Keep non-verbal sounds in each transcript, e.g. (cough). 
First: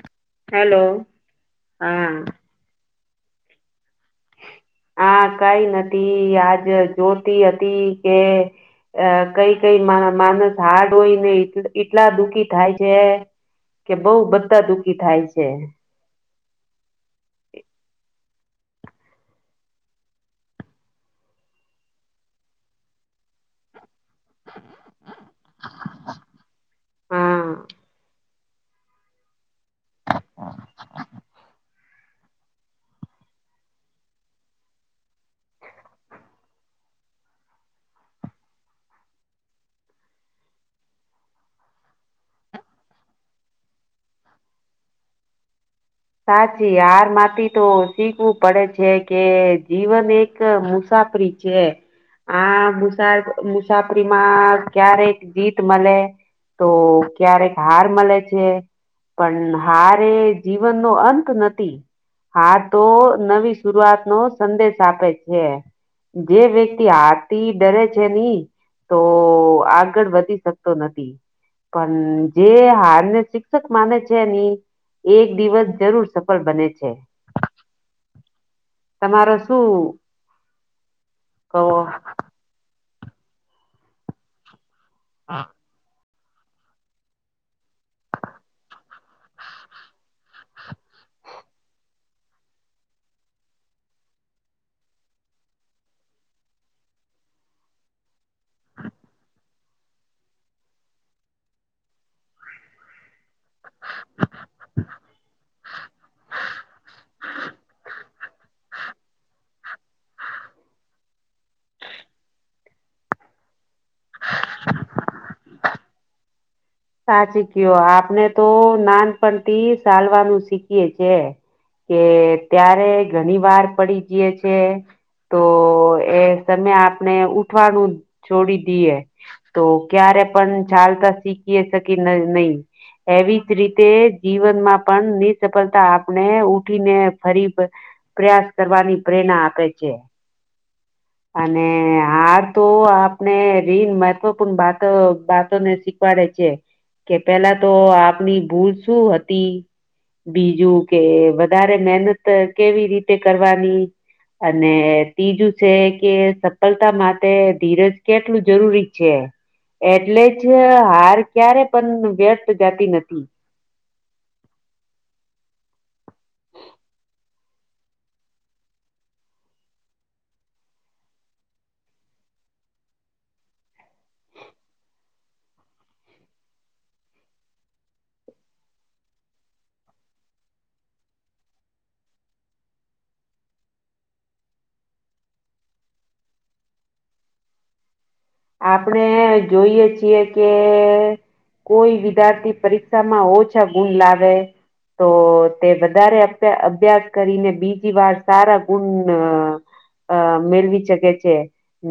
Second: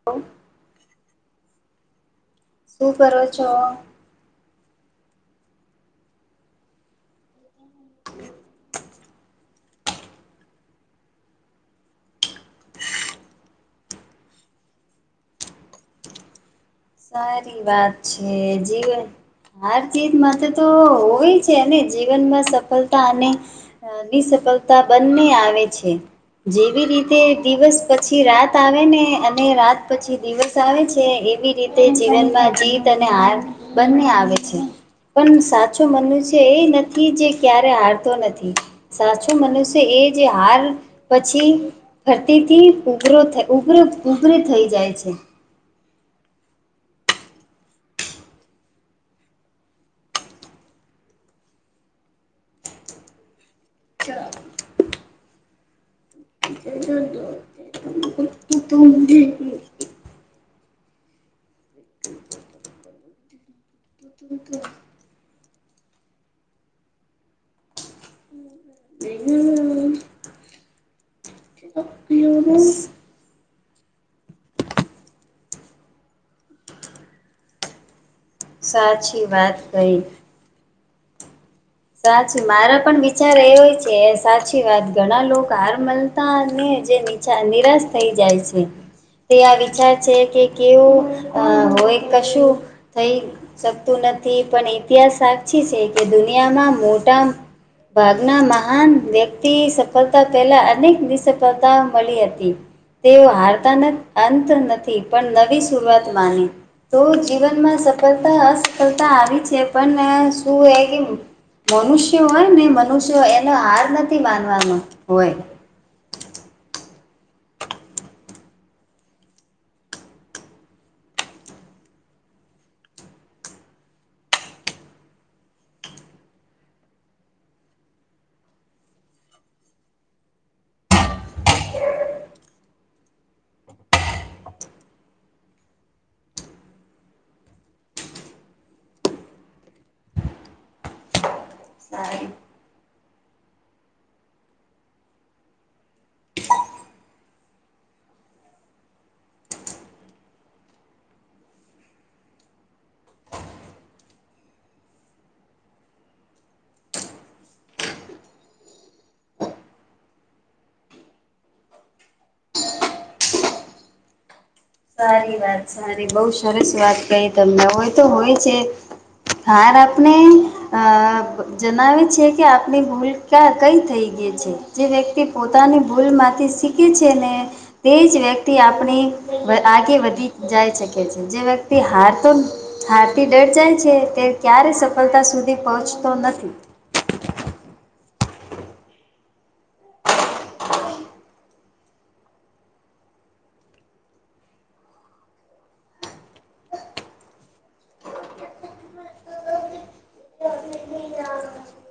(unintelligible) Hello હા. શું કરો છો? હા કઈ નથી આજ જોતી હતી કે અ કઈ કઈ માનસ હાર્ડ હોયને એટલા દુખી થાય છે. કે બઉુ બધા દુઃખી થાય છે. સારી વાત છે જીવન હાર ચીત માટે તો હોય છે, ને જીવનમાં સફળતા અને ની સફળતા બંને આવે છે, જેવી રીતે હા દિવસ પછી રા તા આવે ને અને રાત પછી દિવસ આવે છે એવી રીતે જીવનમાં જીત અને હાર બંને આવે છે. પણ સાચું મનનું છે, એ નથી જે ક્યારે હારતો નથી. સાચું મનુષ્ય એ જે હાર પછી ફરતીથી ઉભરો થ ઉભરો ઉભરી થઈ જાય છે. સાચી હારમાંથી તો શીખવું પડે છે, કે જીવન એક મુસાફરી છે, આ મુસા મુસાફરીમાં ક્યારેક જીત મળે તો ક્યારેક હાર મળે છે, પણ હાર એ જી વન નો અંત નથી. હા તો નવી શરૂઆત નો સંદેશ આપે છે. જે વ્યક્તિ હાર થી ડરે છે ની તો આગળ વધી શકતો નથી. પણ જે હાર ને શિક્ષક માને છે, ની એક દિવસ જરૂર સફળ બને છે. સાચી તમારો વાત શું? કહી. કહો? સાચું મારા પણ વિચાર એવોય છે, સાચી વાત ઘણા લોકો હાર્મલ તા ને જે નિરાશ થઈ જાય છે. તે આ વિચાર છે, કે કેવું હોય કશું થઈ શકતું નથી પણ ઇતિહાસ સાચી છે, કે દુનિયામાં મોટા ભાગના મહાન વ્યક્તિ સફળતા પહેલા અનેક નિસફળતા મળી હતી, તેઓ હારતાના અંત નથી પણ નવી શરૂઆત માની તો જીવનમાં સફળતા અસફળતા આવી છે, પણ શું એ કેમું મનુષ્યો હોય ને મનુષ્યો એનો હાર નથી માનવાનો હોય સાચી કયો આપણે તો નાનપણથી ચાલવાનું શીખીએે છે. કે ત્યારે ઘણી વાર પડી જઈએ છે. તો એ તમે આપણે ઉઠવાનું છોડી દઈએ. તો ક્યારે પણ ચાલતા શીખીએ છે કે નહી એવીજ રીતે જીવનમાં પણ નિ સફળતા આપણે ઉઠીને ફરી પ્રયાસ કરવાની પ્રેરણા આપે છે. અને હાર તો આપણે રીન મહત્વપૂર્ણતોને શીખ પાડે છે કે પેલા તો આપની ભૂલ શું હતી બીજું કે વધારે મહેનત કેવી રીતે કરવાની? અને ત્રીજું છે. કે સફળતા માટે ધીરજ કેટલું જરૂરી છે. એટલે જ હાર ક્યારે પણ વ્યર્થ જતી નથી સારી વાત સારી બઉ સરસ વાત કહી તમને હોય તો હોય છે. હાર આપણે અ જણાવે છે કે આપની ભૂલ ક્યાં કઈ થઈ ગઈ છે જે વ્યક્તિ પોતાની ભૂલમાંથી શીખે છે ને તે જ વ્યક્તિ આપણે આગે વધી જાય શકે છે જે વ્યક્તિ હાર તો હાથી ડર જાય છે તે ક્યારે સફળતા સુધી પહોંચતો નથી. આપણે જોઈએ છીએ કે કોઈ વિદ્યાર્થી પરીક્ષામાં ઓછા ગુણ લાવે તો તે વધારે અભ્યાસ કરીને બીજી વાર સારા ગુણ અ મેળવી શકે છે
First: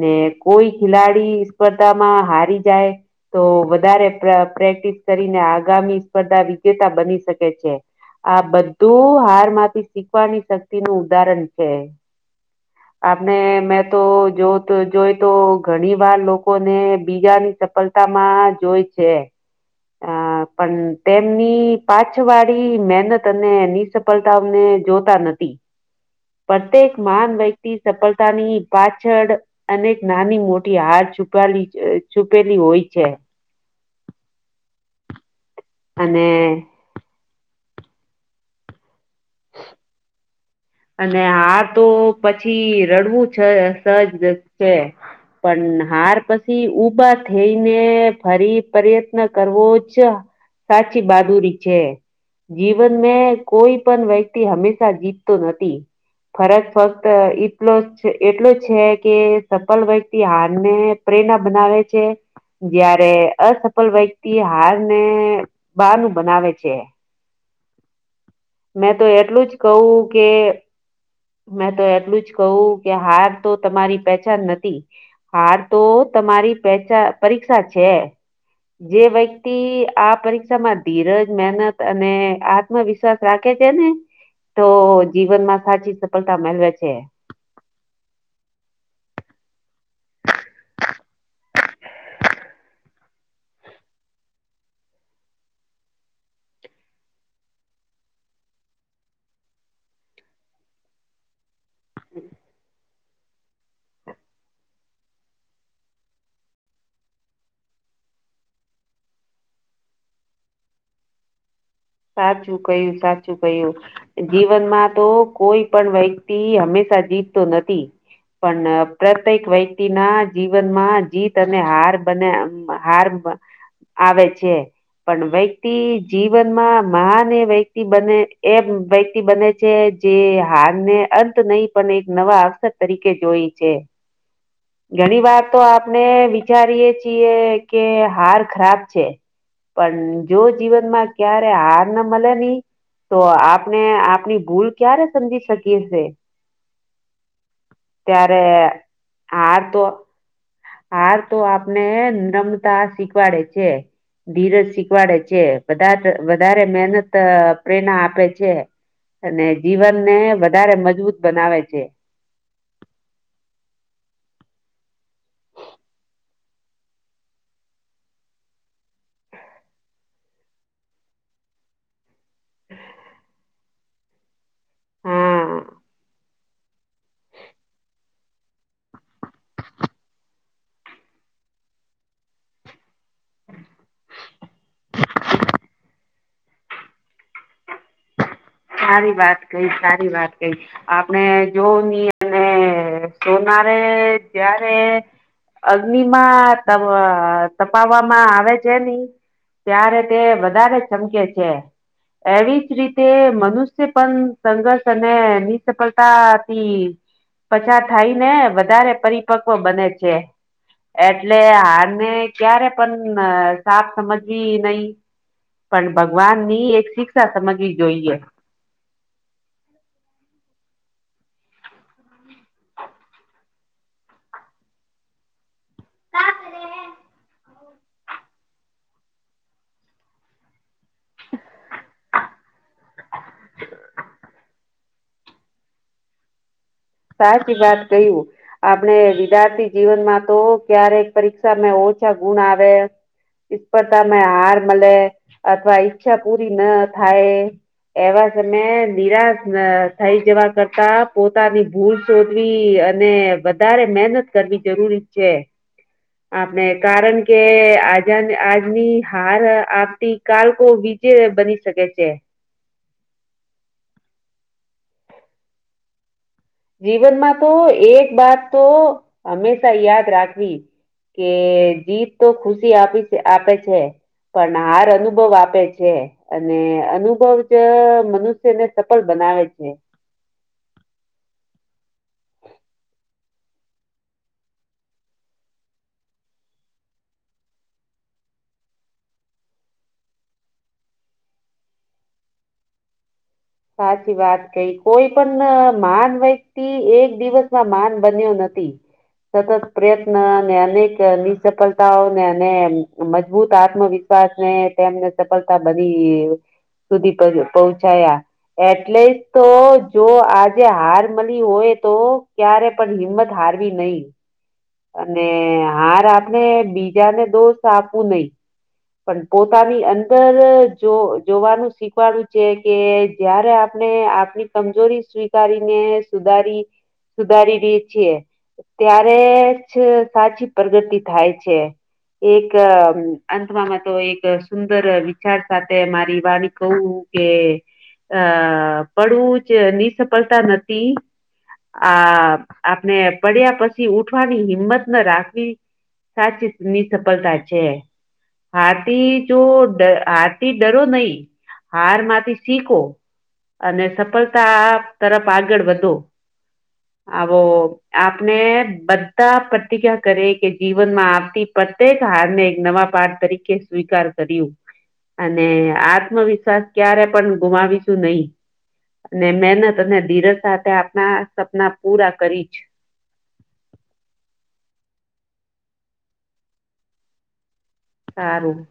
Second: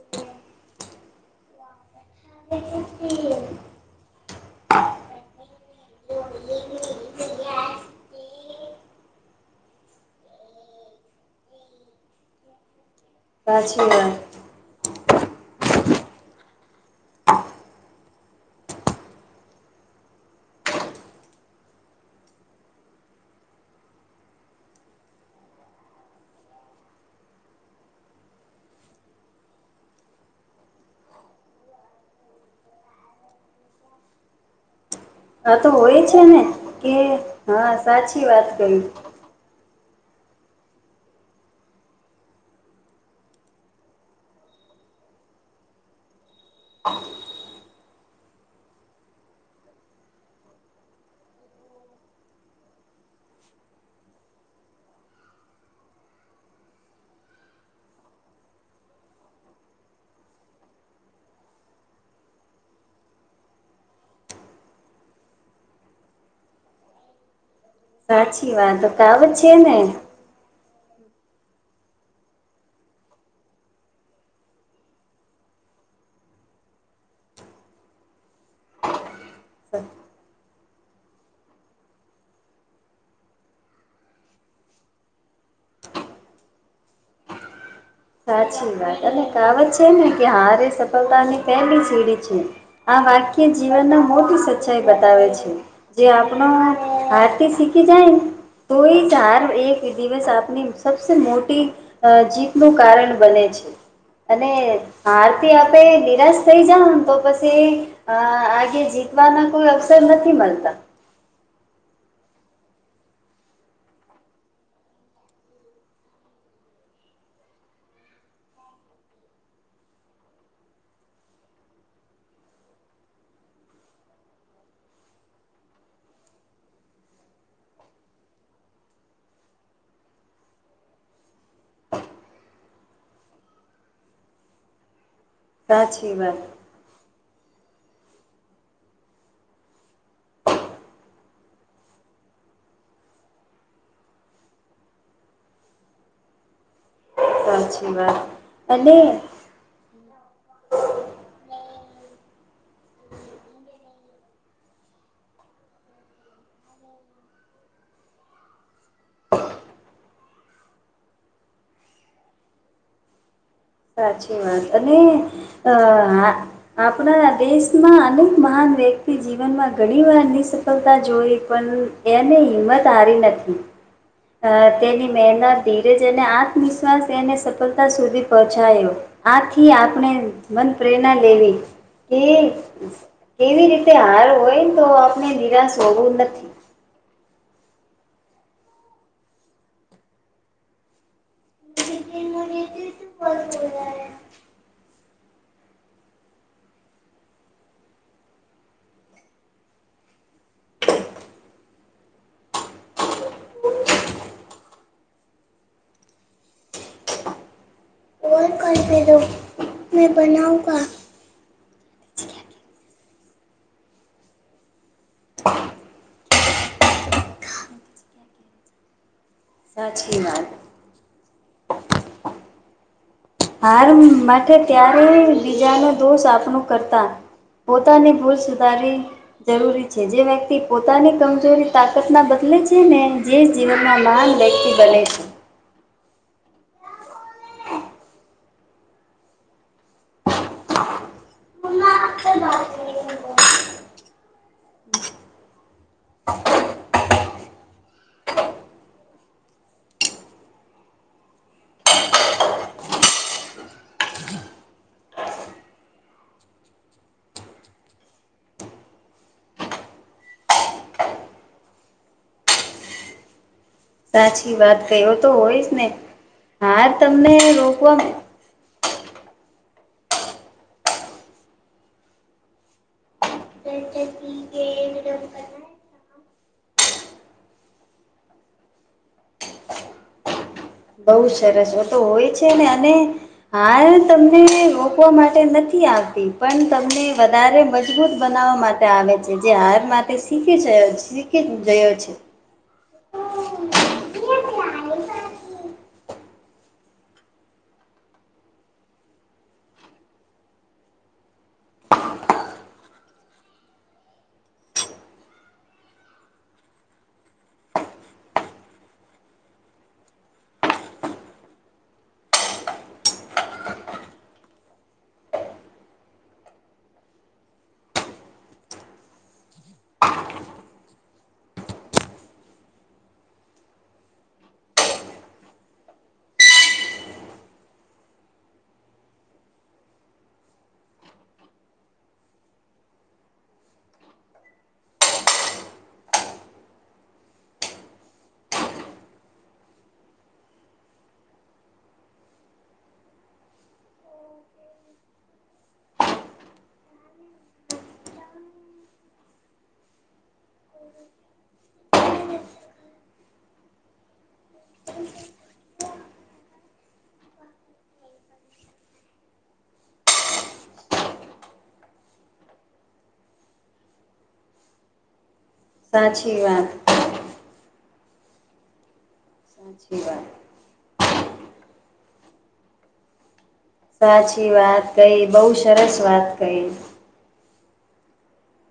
ને કોઈ ખેલાડી સ્પર્ધામાં હારી જાય તો વધારે પ્રેક્ટિસ કરીને આગામી સ્પર્ધા વિજેતા બની શકે છે. આ બધું હાર માંથી શીખવાની શક્તિ નું ઉદાહરણ છે. આપને મેં સાચી તો વાત જો જોય તો ઘણી વાર લોકો ને બીજાની સફળતા માં જોય છે. અ પણ તેમની પાછ વાળી મહેનત અને સફળતા અમને જોતા નથી પ્રત્યેક મહાન વ્યક્તિ સફળતાની પાછળ અને નાની મોટી હાર છુપેલી છુપેલી હોય છે. આ તો હોય છે અને ને કે હા સાચી વાત કરી અને હા તો પછી રડવું છે સહજ છે પણ હાર પછી ભા થઈને ફરી પ્રયત્ન કરવો જ સાચી બહાદુરી છે જીવન મે કોઈ પણ વ્યક્તિ હંમેશા જીત નથી. ફરજ ફક્ત એટલો એટલો છે કે સફલ વ્યક્તિ હારને પ્રેરણા બનાવે છે. જયારે અસફળ વ્યક્તિ હાર ને બાર નું બનાવે છે. સાચી વાત મેં તો કાવત એટલું છે જ ને કહું કે મેં તો એટલું જ કહું કે હાર તો તમારી પચાન નથી હાર તો તમારી પેચા પરીક્ષા છે જે વ્યક્તિ આ પરીક્ષામાં ધીરજ મહેનત અને આ આત્મવિશ્વાસ રાખે છે ને તો જીવનમાં સાચી સફળતા મેળવે છે સાચી વાત અને કાવત છે ને કે હારી સફળતાની પેલી સીડી છે આ વાક્ય જીવનમાં મોટી સચ્ચાઈ બતાવે છે જે આપણ આરતી શીખી જાય તોઈ ચાર એક દિવસ આપની સબસે મોટી અ જીતનો કારણ બને છે. અને આરતી આપે નિરાશ થઈ જાવ ને તો પછી અ આગે જીતવાના કોઈ અવસર નથી મળતા સાચું કયું સાચું કયું જીવનમાં તો કોઈ પણ વ્યક્તિ હંમેશા જીતતો નથી પણ પ્રત્યેક વ્યક્તિ ના જીવનમાં જીત અને હાર બને હાર આવે છે પણ વ્યક્તિ જીવનમાં મહાન એ વ્યક્તિ બને એ વ્યક્તિ બને છે જે હાર ને અંત નહી પણ એક નવા અક્ષર તરીકે જોઈ છે (unintelligible) ઘણી વાર તો આપને સાચી વાત વિચારીએે છી એ કે હાર ખરાબ છે પણ જો જીવનમાં ક્યારે હાર આપને મળે નહી તો આપને આપની ભૂલ ક્યારે સમજી શકીએ છે સાચછી વા અનેને આ તો હાર તો આપને નમતા શીખવાડે છે ધીરજ શીખવાડે છે વધારે મહેનત પ્રેરણા આપે છે અને જીવન ને વધારે મજબૂત બનાવે છે સાચી વાત અને અ આપણા દેશમાં અનેક મહાન વ્યક્તિ જીવનમાં ઘણી વારની સફળતા જોઈ પણ એને હિંમત હારી નથી અ તેની હા. મહેનત ધીરેજ અને આત્મવિશ્વાસ એને સફળતા સુધી પહોંચાયો આથી આપણે મન પ્રેરણા લેવી કે કેવી રીતે હાર હોય ને તો આપણે નિરાશ હોવું નથી સારી વાત કઈ સારી વાત કઈ આપણે જોવું નહી અને સોનારે જ્યારે અગ્નિમાં તપાવવામાં આવે છે નહી ત્યારે તે વધારે ચમકે છે એવીજ રીતે મ મનુષ્ય પણ સંઘર્ષ અને નિસફળતાથી પછાત થાય ને વધારે પરિપક્વ બને છે એટલે હાર ને ક્યારે પણ સાફ સમજવી નહી પણ ભગવાન ની એક શિક્ષા સમજવી જોઈએ સાચી વાત હાર માટે ત્યારેય બીજાનો દોષ આપણ કરતા પોતાની ભૂલ સુધારી જરૂરી છે જે વ્યક્તિ પોતાની કમજોરી તાકાત ના બદલે છે ને જે જીવનમાં મહાન વ્યક્તિ બને છે સાચી વાત કહ્યું આપણે વિદ્યાર્થી જીવનમાં તો ક્યારેક પરીક્ષામાં ઓછા ગુણ આવે સ્પર્ધામાં હાર મળે અથવા ઈચ્છા પૂરી ન થાય એવા સમય નિરાશ થઈ જવા કરતા પોતાની ભૂલ શોધવી અને વધારે મહેહનત કરવી જરૂરી છે આપણે કારણ કે આજ આજની હાર આપતી કળકો વિીજે બની શકે છે સાચી વાત કયો તો હોયશ ને હાર તમને જીવનમાં તો રોકવા એક વાત તો હંમેશા યાદ રાખવી કે જીત તો ખુશી આપી છે આપે છે પર નાર અનુભવ આપે છે. અને, અનુભવ જ મનુષ્યને સફળ બનાવે છે. બઉ સરસ હો તો હોય છે ને, અને હા, તમને રોકવા માટે નથી આવતી, પણ તમને વધારે મજબૂત બનાવવા માટે આવે છે, જે હાર માટે શીખી છે, શીખી ગયો છે. સાચી વાત કઈ, કોઈ પણ માન વ્યક્તિ એક દિવસમાં માન બન્યો નથી. સતત પ્રયત્ન, અને અનેક નિસફળતાઓને, અને મજબૂત આત્મવિશ્વાસ ને તેમને સફલતા બધી સુધી પહો-પહોંચાયા એટલે જ તો, જો આજે હાર મલી હોય, તો ક્યારે. પણ, હિંમત હારવી નહી. અને હાર, આપણે બીજાને દોષ આપવું નહી. પણ, પોતાની અંદર જો જોવાનું શીખવાનું છે કે. ત્યારે આપણે આપની કમજોરી સ્વીકારીને સુધારી. સુધારી રી છીએ ત્યારે જ સાચી પ્રગતિ થાય છે. એક વામાં તો એક સુંદર વિચાર સાથે મારી વાણી કઉ કે અ પડવું જ નિસફલતા નથી. આ આપને પડ્યા પશી ઉઠવાની હિંમત ન રાખવી. સાચી જ નિસફળતા છે. હાથી જો ડ આ થી ડરો નહી, હાર માંથી શીખો. અને સફળતા તરફ આગળ વધો. આવો આપણે બધા પ્રતિજ્ઞા કરીએ કે, જીવનમાં આવતી પત્યેક હારને એક નવા પાઠ તરીકે સ્વીકાર કર્યું અને સાચી આત્મવિશ્વાસ વાત ક્યારે. પણ ગુમાવીશું નહી ને, મેનત અને સાચી વાત ધીરજ સાથે આપણા. સપના પૂરા કરી છ. સાચી વાત કહી, બઉ સરસ વાત કહી. સારું!